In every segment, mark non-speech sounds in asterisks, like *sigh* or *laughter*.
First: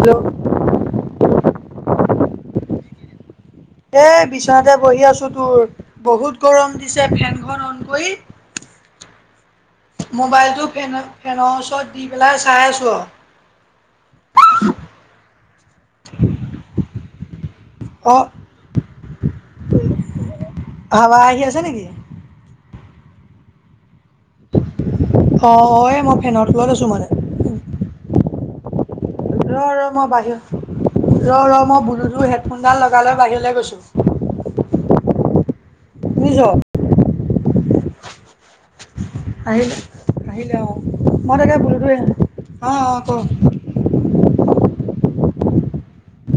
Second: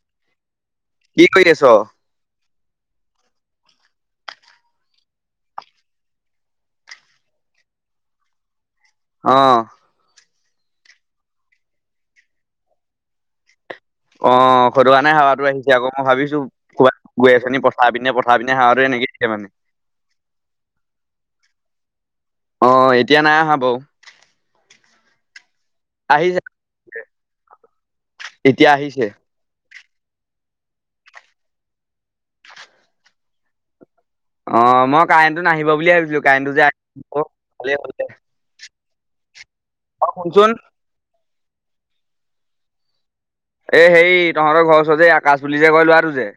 Hello কি কৰি আছ? এ বিচনাতে বহি আছো তোৰ বহুত গৰম দিছে ফেনখন অন কৰি অ'। ম'বাইলটো ফেন ফেনৰ ওচৰত দি পেলাই চাই আছোঁ আৰু। অ', সেইটো কাৰণে হাৱাটো আহিছে অ' মই ভাবিছো কোবাত গৈ আছ পঠাৰ পিনে অ পঠা পিনে হাঁৱাটো নিদিয়ে মানে। হাৱা আহি আছে নেকি অ', এতিয়া নাই অহা বাৰু। অ', এই মই আহিছে ফেনত লৈ আছো মানে। এতিয়া আহিছে। ৰ ৰ মই বাহিৰ ৰ ৰ মই ব্লুটুথ হেডফোনডাল লগালৈ বাহিৰলৈ গৈছোঁ। অ', মই কাৰেণ্টটো নাহিব বুলি ভাবিছিলো শুনিছ কাৰেণ্টটো যে আহিল ভালেই হ'ল দে। আহিল অ', শুনচোন আহিলে অ'। মই তাকে বুলটোৱে অ' অ'। ক এ সেই তহঁতৰ ঘৰ ওচৰতে আকাশ বুলি যে কয় লোৱাটো যে।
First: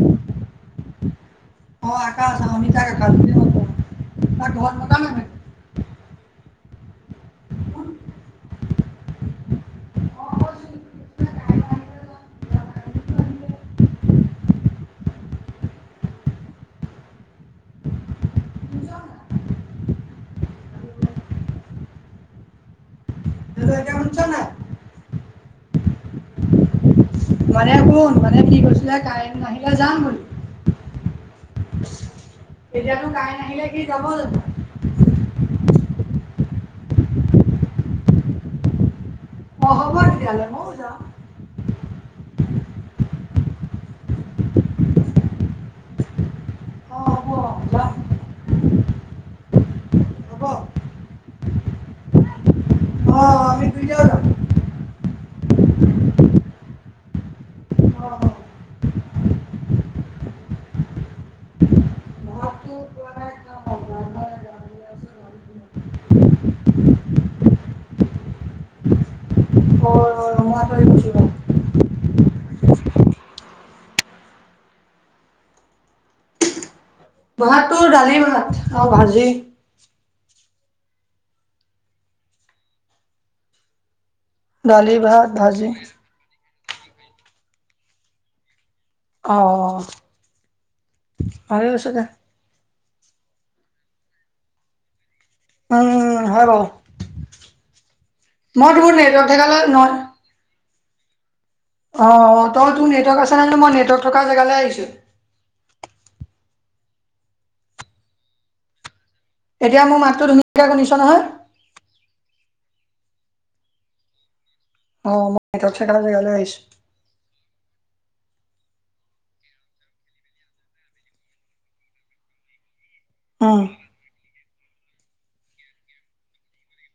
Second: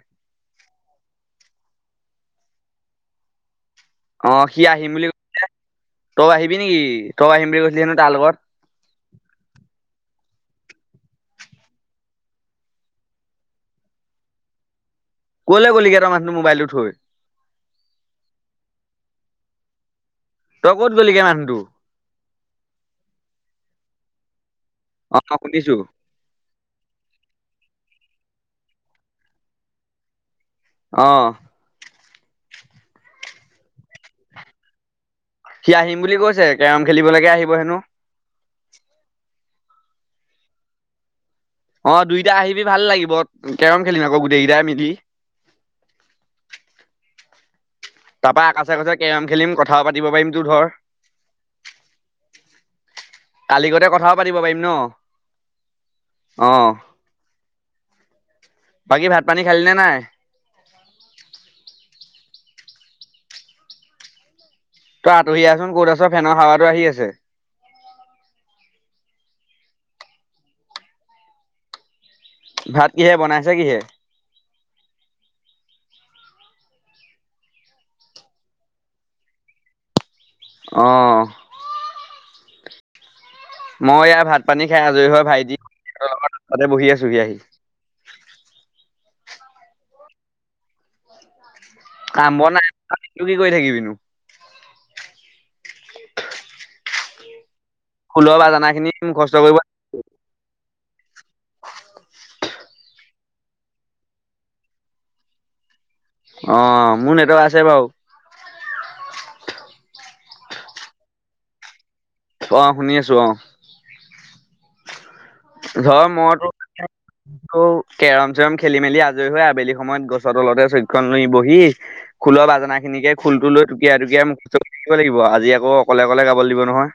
অ', আকা আছ আমি ত কাল অ', সি আহিম বুলি কৈছিলে, তই আহি আহিবি নেকি? তই আহিম বুলি কৈছিলি হেনো তাৰ লগত। *unintelligible* কলে গলিগে তই মানুহটো মোবাইলটো থৈ? তই ক'ত গলিগে মানুহটো? তই এতিয়া শুনিছনে নাই? অ', শুনিছো। মানে শুন মানে সি কৈছিলে, তাই আহিলে যাম বুলি? অ'। এতিয়াতো তাই নাহিলে সি যাব জানো! সি আহিম বুলি কৈছে কেৰম খেলিবলৈকে আহিব হেনো। অ', হব দে তেতিয়া হলে মইও যাম। অ', দুইটা আহিবি ভাল লাগিব, কেৰম খেলি আকৌ গোটেই কেইটাই মিলি। অঁ হ'ব যাম তাৰপা আকাশে কৈছে কেৰম খেলিম কথা পাতিব পাৰিম হ'ব তোৰ অঁ ধৰ আমি কালিগতে দুইটাও কথাও যাম পাতিব পাৰিম ন? অ', অঁ অঁ বাকী ভাত পানী খালিনে নাই? ভাতটো পোৱা নাই খাম আৰু ভাত মানে তই আতহি আহচোন দালি ক'ত আছ, ফেনৰ হাৱাটো আহি আছে। আছে দালি অঁ ৰঙা তই গুচি গ'ল ভাত কিহে বনাইছে কিহে? ভাত টোৰ দালি ভাত আৰু ভাজি। অ'। মই এইয়া ভাত পানী খাই দালি আজৰি হয় ভাত ভাজি ভাইটিৰ লগ তাতে বহি আছো‍ঁহি আহি। অ', ভালে হৈছে দে। তাত নো কি কৰি থাকিবিনো? উম, হয় বাৰু। খোলৰ বাজানা মই খিনি তোৰ মুখস্থ নেটৱৰ্ক কৰিব *unintelligible* অ', তই তোৰ নেটৱৰ্ক আছে নে মই নেটৱৰ্ক থকা জেগালৈ আহিছোঁ। অ', মোৰ নেটৱৰ্ক আছে বাৰু। এতিয়া মোৰ মাতটো ধুনীয়াকৈ শুনিছ নহয়? অ', শুনি আছো অ'। অ', নেটৱৰ্ক থকা ধৰ জেগালৈ মইতো আহিছো কেৰম চেৰম খেলি মেলি আজৰি হৈ আবেলি সময়ত গছৰ তলতে চকীখন লৈ বহি, খোলৰ বাজনা খিনিকে খোলটো উম লৈ টুকিয়াই, টুকিয়াই মুখ শিকিব লাগিব, আজি আকৌ অকলে অকলে গাবলৈ দিব নহয়।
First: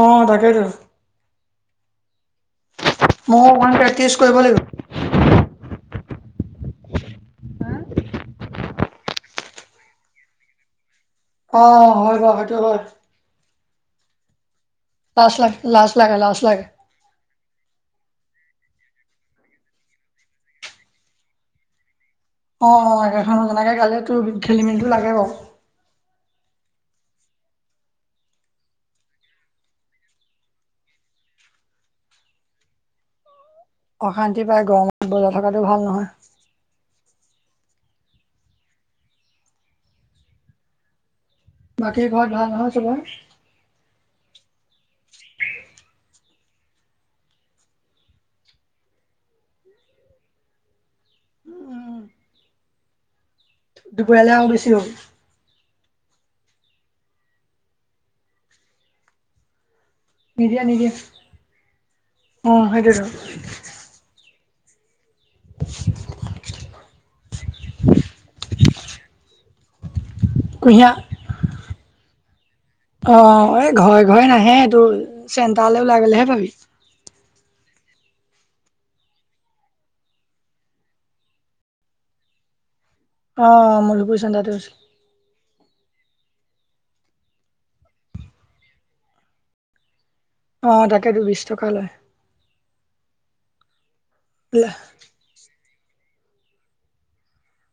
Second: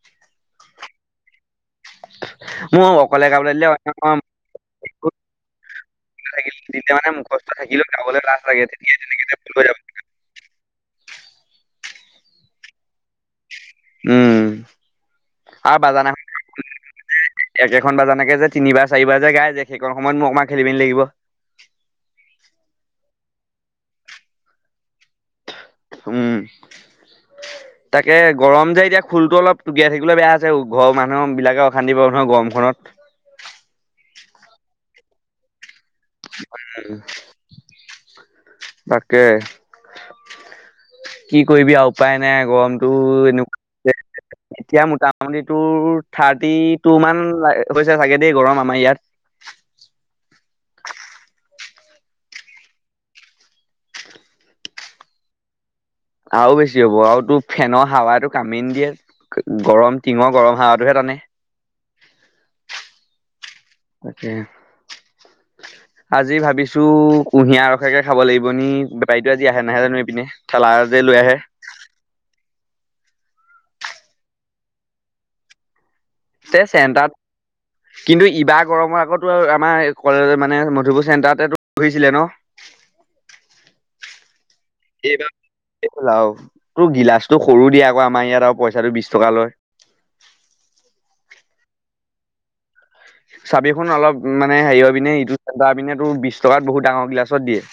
অ', তাকেই টো। মোৰ অকলে ময়ো গাবলৈ দিলে, অকমান প্ৰেক্টিচ কৰিব লাগিব *unintelligible* থাকিলে যেতিয়া মানে মুখস্থ থাকিলে গাবলৈ লাজ লাগে, তেতিয়া তেনেকে *unintelligible* *unintelligible* অ', হয় বাৰু সেইটো হয়। উম, লাজ লাগ আৰু লাজ লাগে লাজ বাজানাখন লাগে *unintelligible* একেখন বাজানকে যে তিনিবাৰ চাৰিবাৰ যে গাই যে, সেইকন সময়ত মোৰ অকমান খেলি মেলি লাগিব। অ', অ', একেখন বাজনাকে গালে, তোৰ খেলি মেলিটো লাগে বাৰু। উম, তাকে গৰম যে এতিয়া খোলটো অলপ টোকিয়াই থাকিবলৈ বেয়া আছে, ঘৰৰ মানুহ বিলাকে অশান্তি পাব নহয় গৰম গৰম খনত। অশান্তি পাই গৰমত বজাৰ থকাটো ভাল নহয়। তাকে কি কৰিবি আৰু বাকী উপায় ঘৰত নাই ভাল নহয় গৰমতটো চবৰে এনেকুৱা এতিয়া মোটামুটি তোৰ থাৰ্টি টি টু মান হৈছে চাগে দেই গৰম আমাৰ ইয়াত। দুপৰীয়ালৈ আৰু বেছি হব। আৰু বেছি হ'ব। আৰু তোৰ ফেনৰ হাৱাইটো কামেই নিদিয়ে গৰম টিঙৰ গৰম নিদিয়ে নিদিয়ে হাৱাটোহে টানে। অ', সেইটোয়েটো। তাকে আজি ভাবিছো কুঁহিয়াৰৰ ৰসকে খাব লাগিব নি বেপাৰীতো আজি আহে নাহে জানো এইপিনে থেলা কুঁহিয়া যে লৈ আহে। অ', এই ঘৰে ঘৰে নাহে এইটো, চেণ্টাৰলে ওলাই গলেহে পাবি। তে *inaudible* কিন্তু ইবাৰ গৰমৰ আগতো আমাৰ কলেজ মানে মধুপুৰ চেণ্টাৰতে বহিছিলে ন। অ', মোৰ মধুপুৰ চেণ্টাৰতে হৈছিল। এইবাৰ সেই খন আৰু, তোৰ গিলাচটো সৰু দিয়ে আকৌ আমাৰ ইয়াত আৰু পইচাটো বিশ টকা লয়। অ' তাকেটো বিশ টকা লয়। চাবিখোন অলপ মানে হেৰি হৈ পিনে ইটো সিপাৰৰ পিনে তোৰ বিশ টকাত বহুত ডাঙৰ গিলাছত দিয়ে।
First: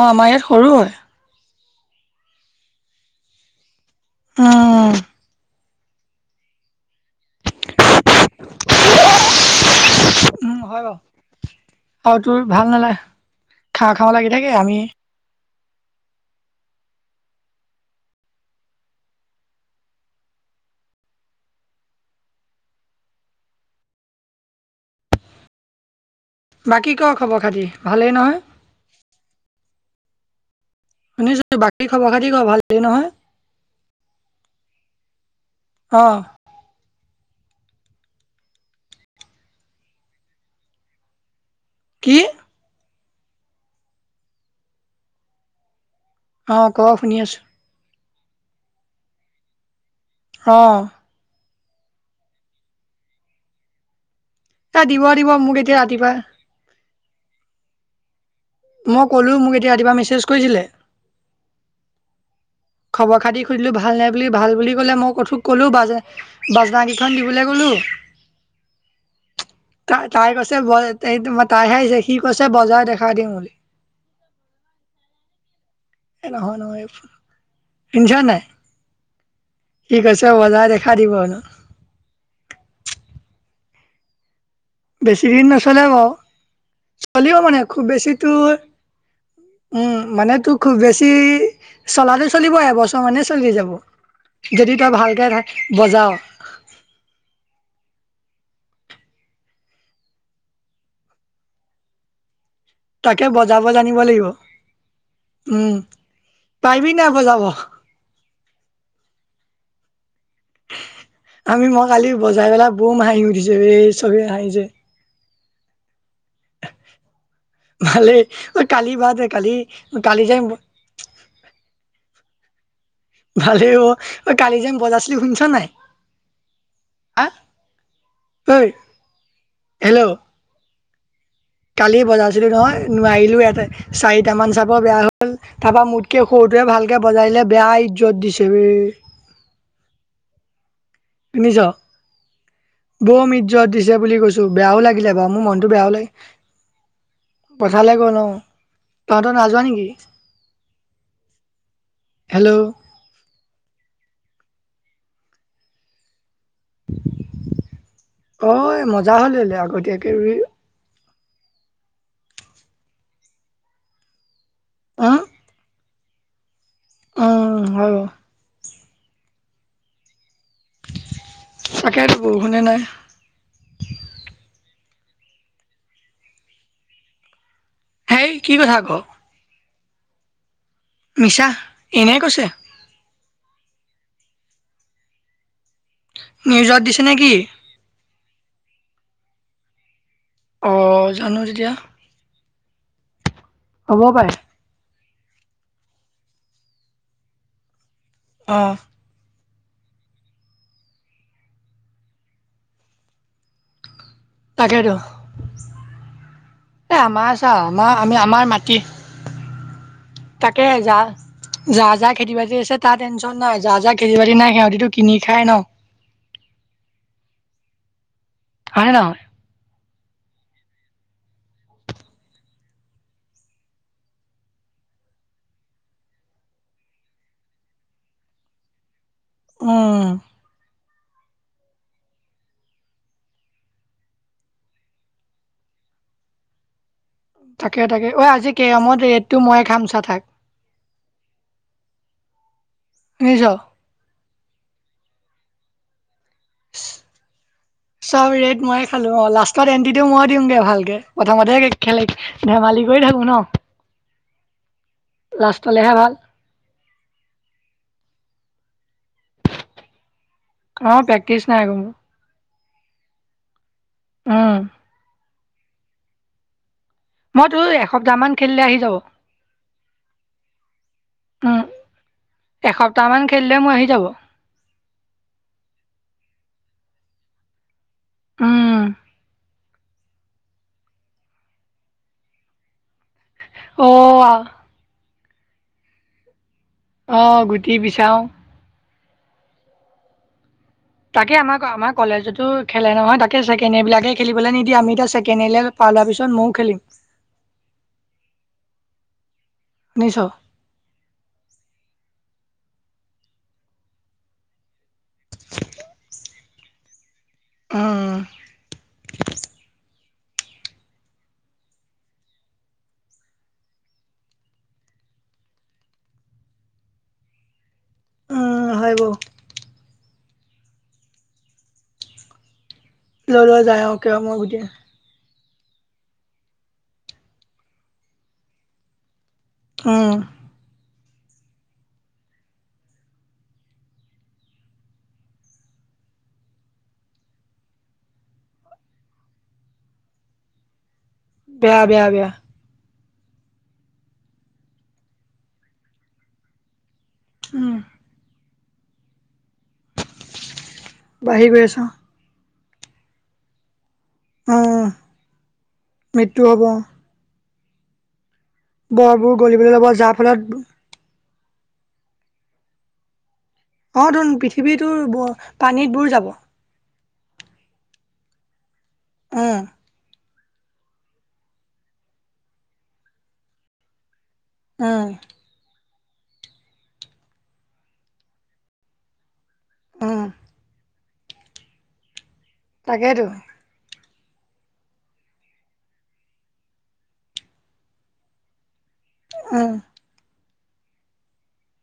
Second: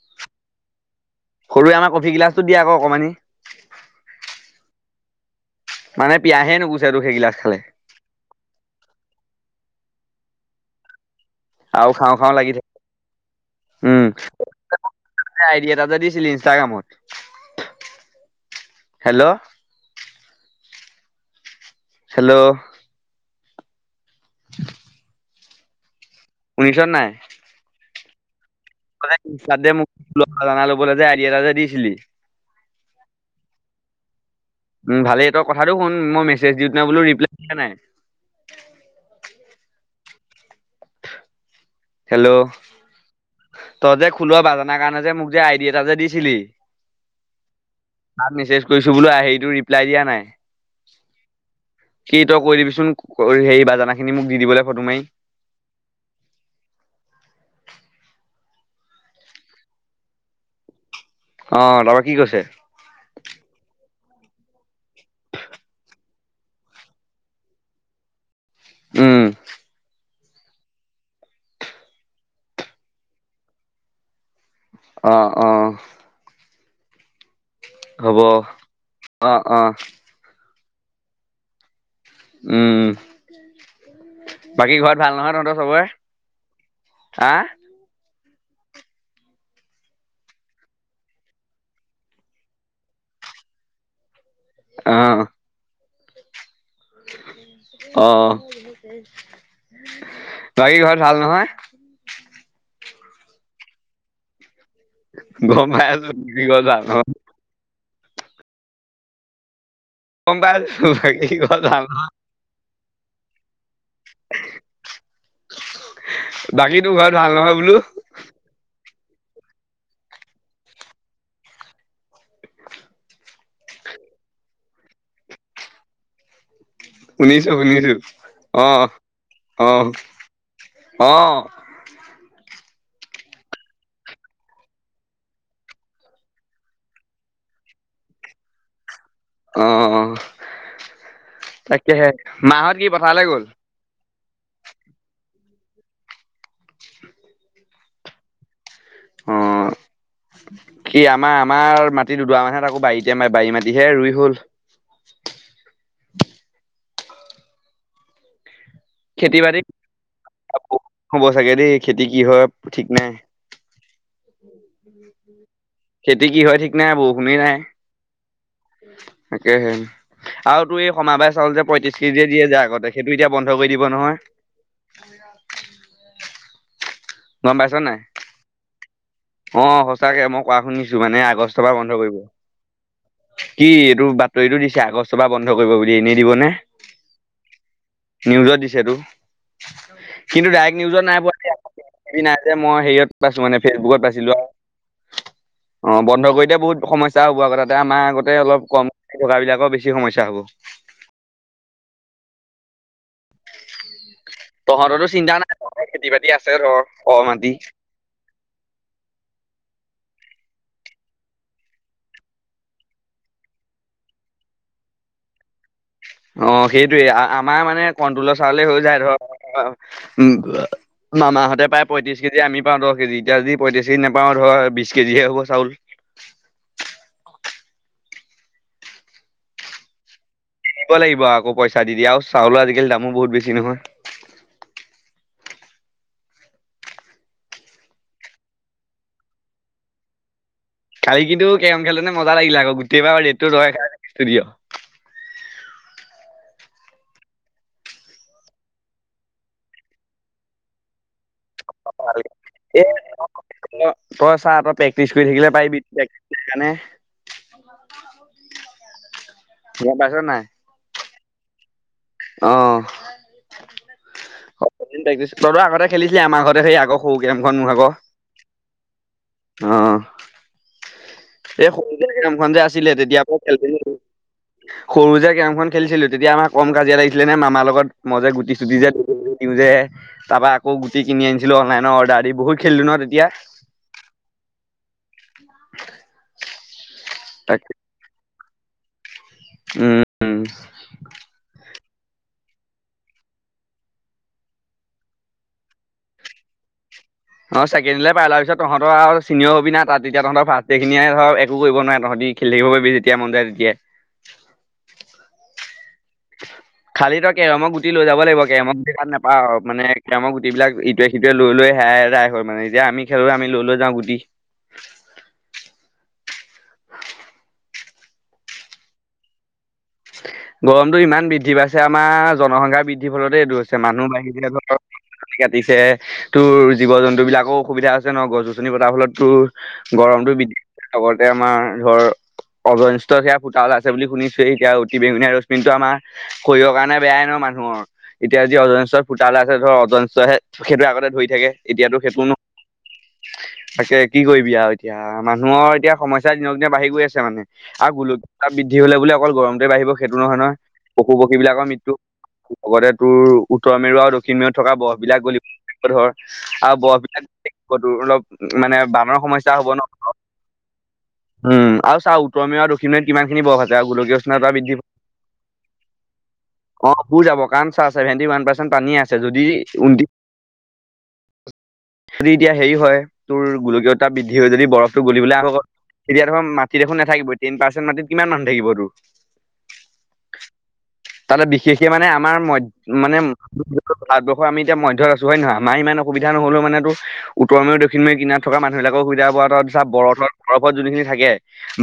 অ' আমাৰ ইয়াত সৰু হয়। সৰুৱে আমাৰ কফি গিলাচটোত দিয়ে আকৌ অকণমানি। অ মানে পিয়াহে নুগুছে তোৰ সেইগিলাছ খালে। উম হয় বাৰু। খাওঁ আৰু খাওঁ তোৰ লাগি থাকে ভাল নালাগে, খাওঁ-খাওঁ লাগি থাকে। আমি- আইডিয়া এটি যে দিছিলি ইনষ্টাগ্ৰামত, হেল্ল'? হেল্ল-'? শুনিছ বাকী ক খবৰ খাতি, ভালেই নহয়? ্য *unintelligible* শুনিছো বাকী খবৰ খাতি ক, ভালেই নহয়? উম, ভালেই তই কথাটো শুন, অ', মই মেছেজ দিওঁতে বোলো ৰিপ্লাই দিয়া নাই। কি? হেল্ল' তই যে খোলৰ বাজানাৰ কাৰণে যে মোক যে আইডিয়া এটা যে দিছিলি অ, ক শুনি আছো। তাত মেছেজ কৰিছো বোলো সেইটো ৰিপলাই দিয়া নাই। অ' সি তই কৈ দিবিচোন, হেৰি বাজানা খিনি। খিনি মোক দি দিব লাগে এ ফটো মাৰি। দিব মোক এতিয়া ৰাতিপুৱা মই ক'লো মোক এতিয়া ৰাতিপুৱা মেছেজ কৰিছিলে। অ' তাৰপৰা কি কৈছে? খবৰ খাতি সুধিলো ভাল নে বুলি? ভাল বুলি কলে, মই ক'লো বাজ বাজনা কেইখন দিবলৈ ক'লো উম তাই তাই কৈছে ব- তাইহে আহিছে, সি কৈছে বজাই দেখাই দিম বুলি। অ- অ, হ'ব শুনিছনে নাই? অ অ সি কৈছে বজাই খাই দিব হেনো। উম, উম বেছিদিন নচলে বাৰু, চলিব মানে খুব বেছি তোৰ হয় *inaudible* মানে তোৰ খুব বেছি চলাটো চলিব এবছৰমানেই চলি যাব। যদি তই অ ভালকে বজাঅ'। অ'। বাকী ঘৰত ভাল, নহয়। তাকে, বজাব জানিব লাগিব। গম উম, পাই আছো বাকী ঘৰত ভাল পাৰিবি নহয় নাই, বজাব। গম পাই আছো বাকী ঘৰত আমি, ভাল মই নহয় কালি বজাই পেলাই বম হাঁহি উঠিছে, এই, চবে হাঁহিছে। বাকী তোৰ ঘৰত ভাল নহয়, বোলো? ভালেই ঐ কালি বাদ কালি, কালি যে ভালেই অ, ঐ কালি যেন বজাইছিলি শুনিছ, নাই। আ শুনিছো, শুনিছো, ঐ অ', অ', হেল্ল' অ'। কালি, বজাৰ নহয়, নোৱাৰিলো ইয়াতে, চাৰিটা মান চাপৰ বেয়া হ'ল, তাৰ পৰা মোতকৈ সৰুটোৱে ভালকে বজাই এনে, বেয়া ইজ্জত দিছে, বে। অ'। শুনিছ, তাকেহে মাহত কি পথাৰলৈ বৌম গ'ল ইজ্জত দিছে বুলি কৈছো। বেয়াও লাগিলে বাৰু, মোৰ মনতটো বেয়াও লাগে। পথাৰলে গ'ল অ'। তহতে, অ নাইযোৱা নেকি? কি, আমাৰ, আমাৰ মাটি দুদৰা মানহে হেল্ল' তাকো বাৰীতে, বাৰী মাটিহে ৰুই হ'ল। *inaudible* অ'। মজা হ'ল খেতি, লে বাতি আগতীয়াকে ৰুই হ'ব চাগে দেই। খেতি কি হয় ঠিক নাই, অ খেতি কি হয় ঠিক নাই, বহুষুণ অ নাই, হয় বাৰু তাকে হে। আৰু তো, এই সমাবাস চাউল যে পঁয়ত্ৰশ তাকেতো কেজিয়ে দিয়ে বৰষুণে যায়, নাই আগতে সেইটো এতিয়া বন্ধ কৰি ব, নহয়। গম পাইছ নাই, হেই কি কথা ক অ, সঁচাকে মোক কোৱা শুনিছো, মানে মিছা আগষ্টৰ পৰা বন্ধ কৰিব। এনেই কৈছে কি বাতৰিতটো দি আগষ্ট বা বন্ধ কৰিব বুলি, এনেই দিব ন, নিউজত দিছে নে কি নিজত কিন্তু অ ডক্ নিউজত নাই পোৱা জানো তেতিয়া ন, যে, মই হত পাইছো মানে, ফেচবুকত হ'ব পাইছিলো। পাৰে অ, বন্ধ কৰি দিলে বহুত সমস্যা হ'ব আগৌ তাতে আমাৰ আগতে অ অলপ কম টকা বিলাক বেছি সমস্যা হ'ব। তাকেতো তহঁতৰো চিন্তা নাই, তহৰ খেতি, বাতি আছে ধ, এ আমাৰ চা কমাটি। আমাৰ আমি আমাৰ মাটি তাকে, যা। যা, যাহ খেতি, বাতি আছে, তাৰ টেনশ্যন নাই, যা, যা খেতি, বাতি নাই সিহঁতিতো কিনি খাই ন। অ, সেইটয়ে আমাৰ মানে কণটলৰ চাউলে হৈ, হয়নে যায় ধৰ। নহয় উ, মাহতে প্ৰায় পয়ত্ৰিশ কেজি, আমি পাওঁ দহ কেজি, এতিয়া যদি পঁয়ত্ৰিশ কেজি নাপাওঁ, ধৰ বিশ কেজি। সেই, সপা, চাউল উম। দিব লাগিব আকৌ পইচা দি, দিয়ে আৰু চাউলৰ আজিকালি দামো বহুত, বেছি নহয়। তাকে, তাকে অঐ আজি কেৰামত ৰেটটো মইে খাম চা, থাক। কালি কিন্তু কেৰম খেলো মজা লাগিলে, আকৌ গোটেইবাৰ শুনিছ ডেটটো ৰয় খ, ষ্টুডি' *inaudible* চব ৰেট মইে খালো। অ, লাষ্টত এনটিও মই দিমগে ভালকে, প্ৰথমতে খেল এ, ধেমালি কৰি থাকো ন তই চাহ, তই প্ৰেক্টিচ কৰি থাকিলে, পাৰিবি। লাষ্টলেহে ভাল প্ৰেক্টি সেইকাৰণে, ইয়াত পছত নাই। অ, পেকেজ নাইক মোৰ অ'। আহ। প্ৰেক্টিচ তইতো আগতে খেলি আমাৰ ঘৰতে সেই আগৰ সৰু মই গেমখন মোৰ তোৰ এসপ্তাহ মান খেলিলে আহি যাব ভাগৰ অ'। উম এই সৰু যে কামখন যে আছিলে এসপ্তাহ তেতিয়া মান পৰা খেল খেলিলে মোৰ আহি যাব সৰু যে গৰমখন খেলিছিলো তেতিয়া আমাৰ কম কাজিয়া লাগিছিল। আছিলে নে মামাৰ লগত মই যে গুটি চুটি উম যে দিওঁ যে। তাৰ পৰা আকৌ গুটি কিনি আনিছিলো অনলাইনৰ অৰ্ডাৰ দি বহুত খেলদিনৰ অহ। *inaudible* আহ গুটি বিচাৰো উম। তাকে আমাৰ আমাৰ কলেজতো খেলে নহয়। তাকে ছেডন্ড ইয়েৰবিলাকে খেলিবলৈ নিদিয়ে আমি এতিয়া ছেকেণ্ড পিছত ময়ো খেলিম। অ', চেকেণ্ডিলে পাইাৰ পিছত তহঁতৰ আৰু চিনিয়ৰ হবি শুনিছ তাততিয়া তহঁতৰ ফাষ্ট এইখিয়ে ধৰ একো কৰিবোৱ তঁহতি। খেল থাকিব পাৰিবি যেতিয়া মন যায় তেতিয়া। খালি তই কেৰমক গুটি লৈ উম যাব লাগিব কেৰমক গুটি তাত নাপাও মানে। এতিয়ামৰ গুটবিলাকৱে সিটোৱে লৈ হেৰাই হয় মানে এতিয়ামি খেলোলৈ আমি লৈ ল যাওঁ গুটি। *inaudible* উম, হয় বাৰু। গৰমতটো ইমান বৃদ্ধি পাইছে আমাৰ জনসংখ্যা বৃদ্ধি ফলতে লৈ এইটো লৈ হৈছে যায় অ মানুহ কিয় বাঢ়ি মই গুটি ধৰক কাটিছে তোৰ জীৱ জন্তু বিলাকৰ অসুবিধা আছে ন গছ গছনি পতাৰ ফলত তোৰ। উম গৰমটো বৃদ্ধি লগতে আমাৰ ধৰ অজন স্তৰত সেয়া ফুতা আছে বুলি শুনিছোৱৱেই এতিয়া। অতি বেঙুনীয়া ৰচমিন টো আমাৰ শৰীৰৰ কাৰণে বেয়াই ন মানুহ এতিয়া যি অজন স্তৰত ফুতা উলাইছে ধৰ। স্তৰ হেসেইটোৱে আগতে ধৰি থাকে বেয়া এতিয়াতো বেয়া সেইটো বেয়া ন তাকে কি কৰিবি আৰু এতিয়া মানুহৰ এতিয়া সমস্যা দিনক দিনা বাঢ়ি গৈ আছে। মানে উম আৰু গোলকী স্তৰ বৃদ্ধি হ'লে বুলি অকল গৰমতে বাঢ়িব সেইটো নহয় নহয়। পশু পক্ষী বাঢ়ি গৈ বিলাকৰ আছে অ'। মৃত্যু লগতে তোৰ উত্তৰ মেৰু আৰু দক্ষিণ মেৰুত থকা উম বৰফবিলাক গলিব গলিব ধৰ মৃত্যু হ'ব আৰু বৰফবিলাক অলপ মানে বানৰ বৰবোৰ সমস্যা হ'ব গলিবলৈ ল'ব যাৰ ন। ফলত উম, আৰু চা উত্তৰে আৰু দক্ষিণ মেয়ত কিমানখিনি বৰফ আছে। আৰু গোলকীয় উষ্ণতা বৃদ্ধি পৃথিৱীতো পানীত বোৰ যাব। অ', বুুৰ যাব কাৰণ চা আছে ভভেটি ওৱান পাৰ্চেণ্ট পানী আছে যদি উম যদি এতিয়া হেৰি হয় তোৰ গোলকীয়তা বৃদ্ধি বৰফটো উম গলিবলৈ আহক তেতিয়া ধৰ মাটিত নাথাকিব টেন পাৰ্চেণ্ট মাটিত কিমান মানুহ থাকিব তোৰ। উম। তাতে বিশেষকে মানে আমাৰ ম মানে তাকেইতো ভাৰবৰ্ষ আমি এতিয়াধ্যত আছো হয় নহয় মাৰ ইমান অসুবিধা নহলেও মানেো উত্তৰময় দক্ষিময় কিনাৰ থকা মানু সেইবিলাকক সুবিধা তাত উম তেতিয়া বৰফত বৰফত যোনখিনি থাকে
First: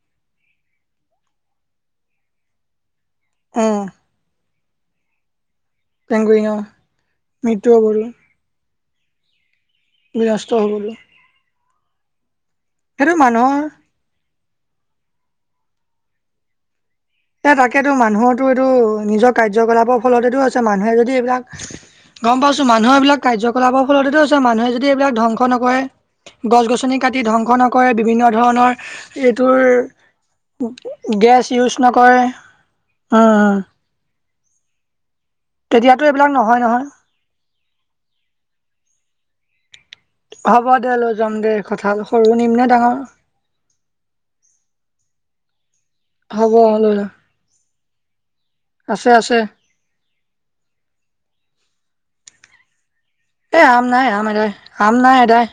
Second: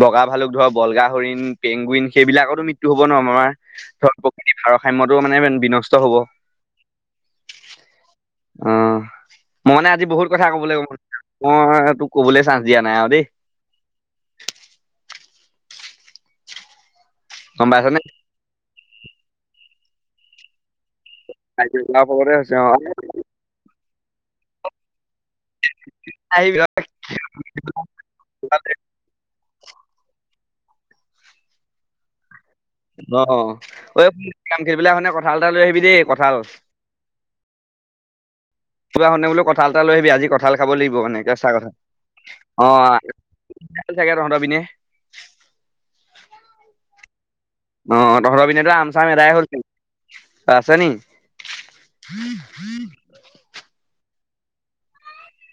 বগা ভালুক ধৰক বলগা হৰিণ পেংগুইন সেইবিলাকতো মৃ হ'ব নোৱাৰো আমাৰ উম ধৰ প্ৰক়তি ভাৰসাম্যতো মানে বিনষ্ট হ'ব পেঙ্গুইন অ' মৃত্যু হ'ব গৈ। অ', মই মানে আজি বহুত কথা কব লাগিব মান মই তোক কবলৈ চা হেতু মানুহৰ এ গম তাকেতো পাইছনে মানুহৰটো এইটো নিজৰ কাৰ্যকলাপৰ ফলতেতটো হৈছে। মানুহে যদি এইবিলাক ফলতে গম হৈছে অ পাইছো মানুহৰ এইবিলাক কাৰ্যকলাপৰ ফলতেতো আছে মানুহে যদি এইবিলাক ধ্বংস নকৰে। আহিবি গছ গছনি কাটি ধ্বংস নকৰে বিভিন্ন ধৰণৰ এইটোৰ গেছ ইউজ নকৰে। অঐ উম *unintelligible* খনে কঁঠাল এটা লৈ আহিবি দেই তেতিয়াতো এইবিলাক কঁঠাল নহয় নহয় *unintelligible* বোলো কঁঠাল এটা লৈ আহিবি আজি কঁঠাল হ'ব খাব দে লাগিব লৈ মানে যাম কেচা দে কঁঠা কথা সৰু নিম অ নে ডাঙৰ *unintelligible* চাগে তহঁত পিনে হ'ব অ লৈল অ তহতৰ পিনেতো আম চাম এদাই হল আছে নি *unintelligible* এই আম নাই আম এদাই আম নাই এদাই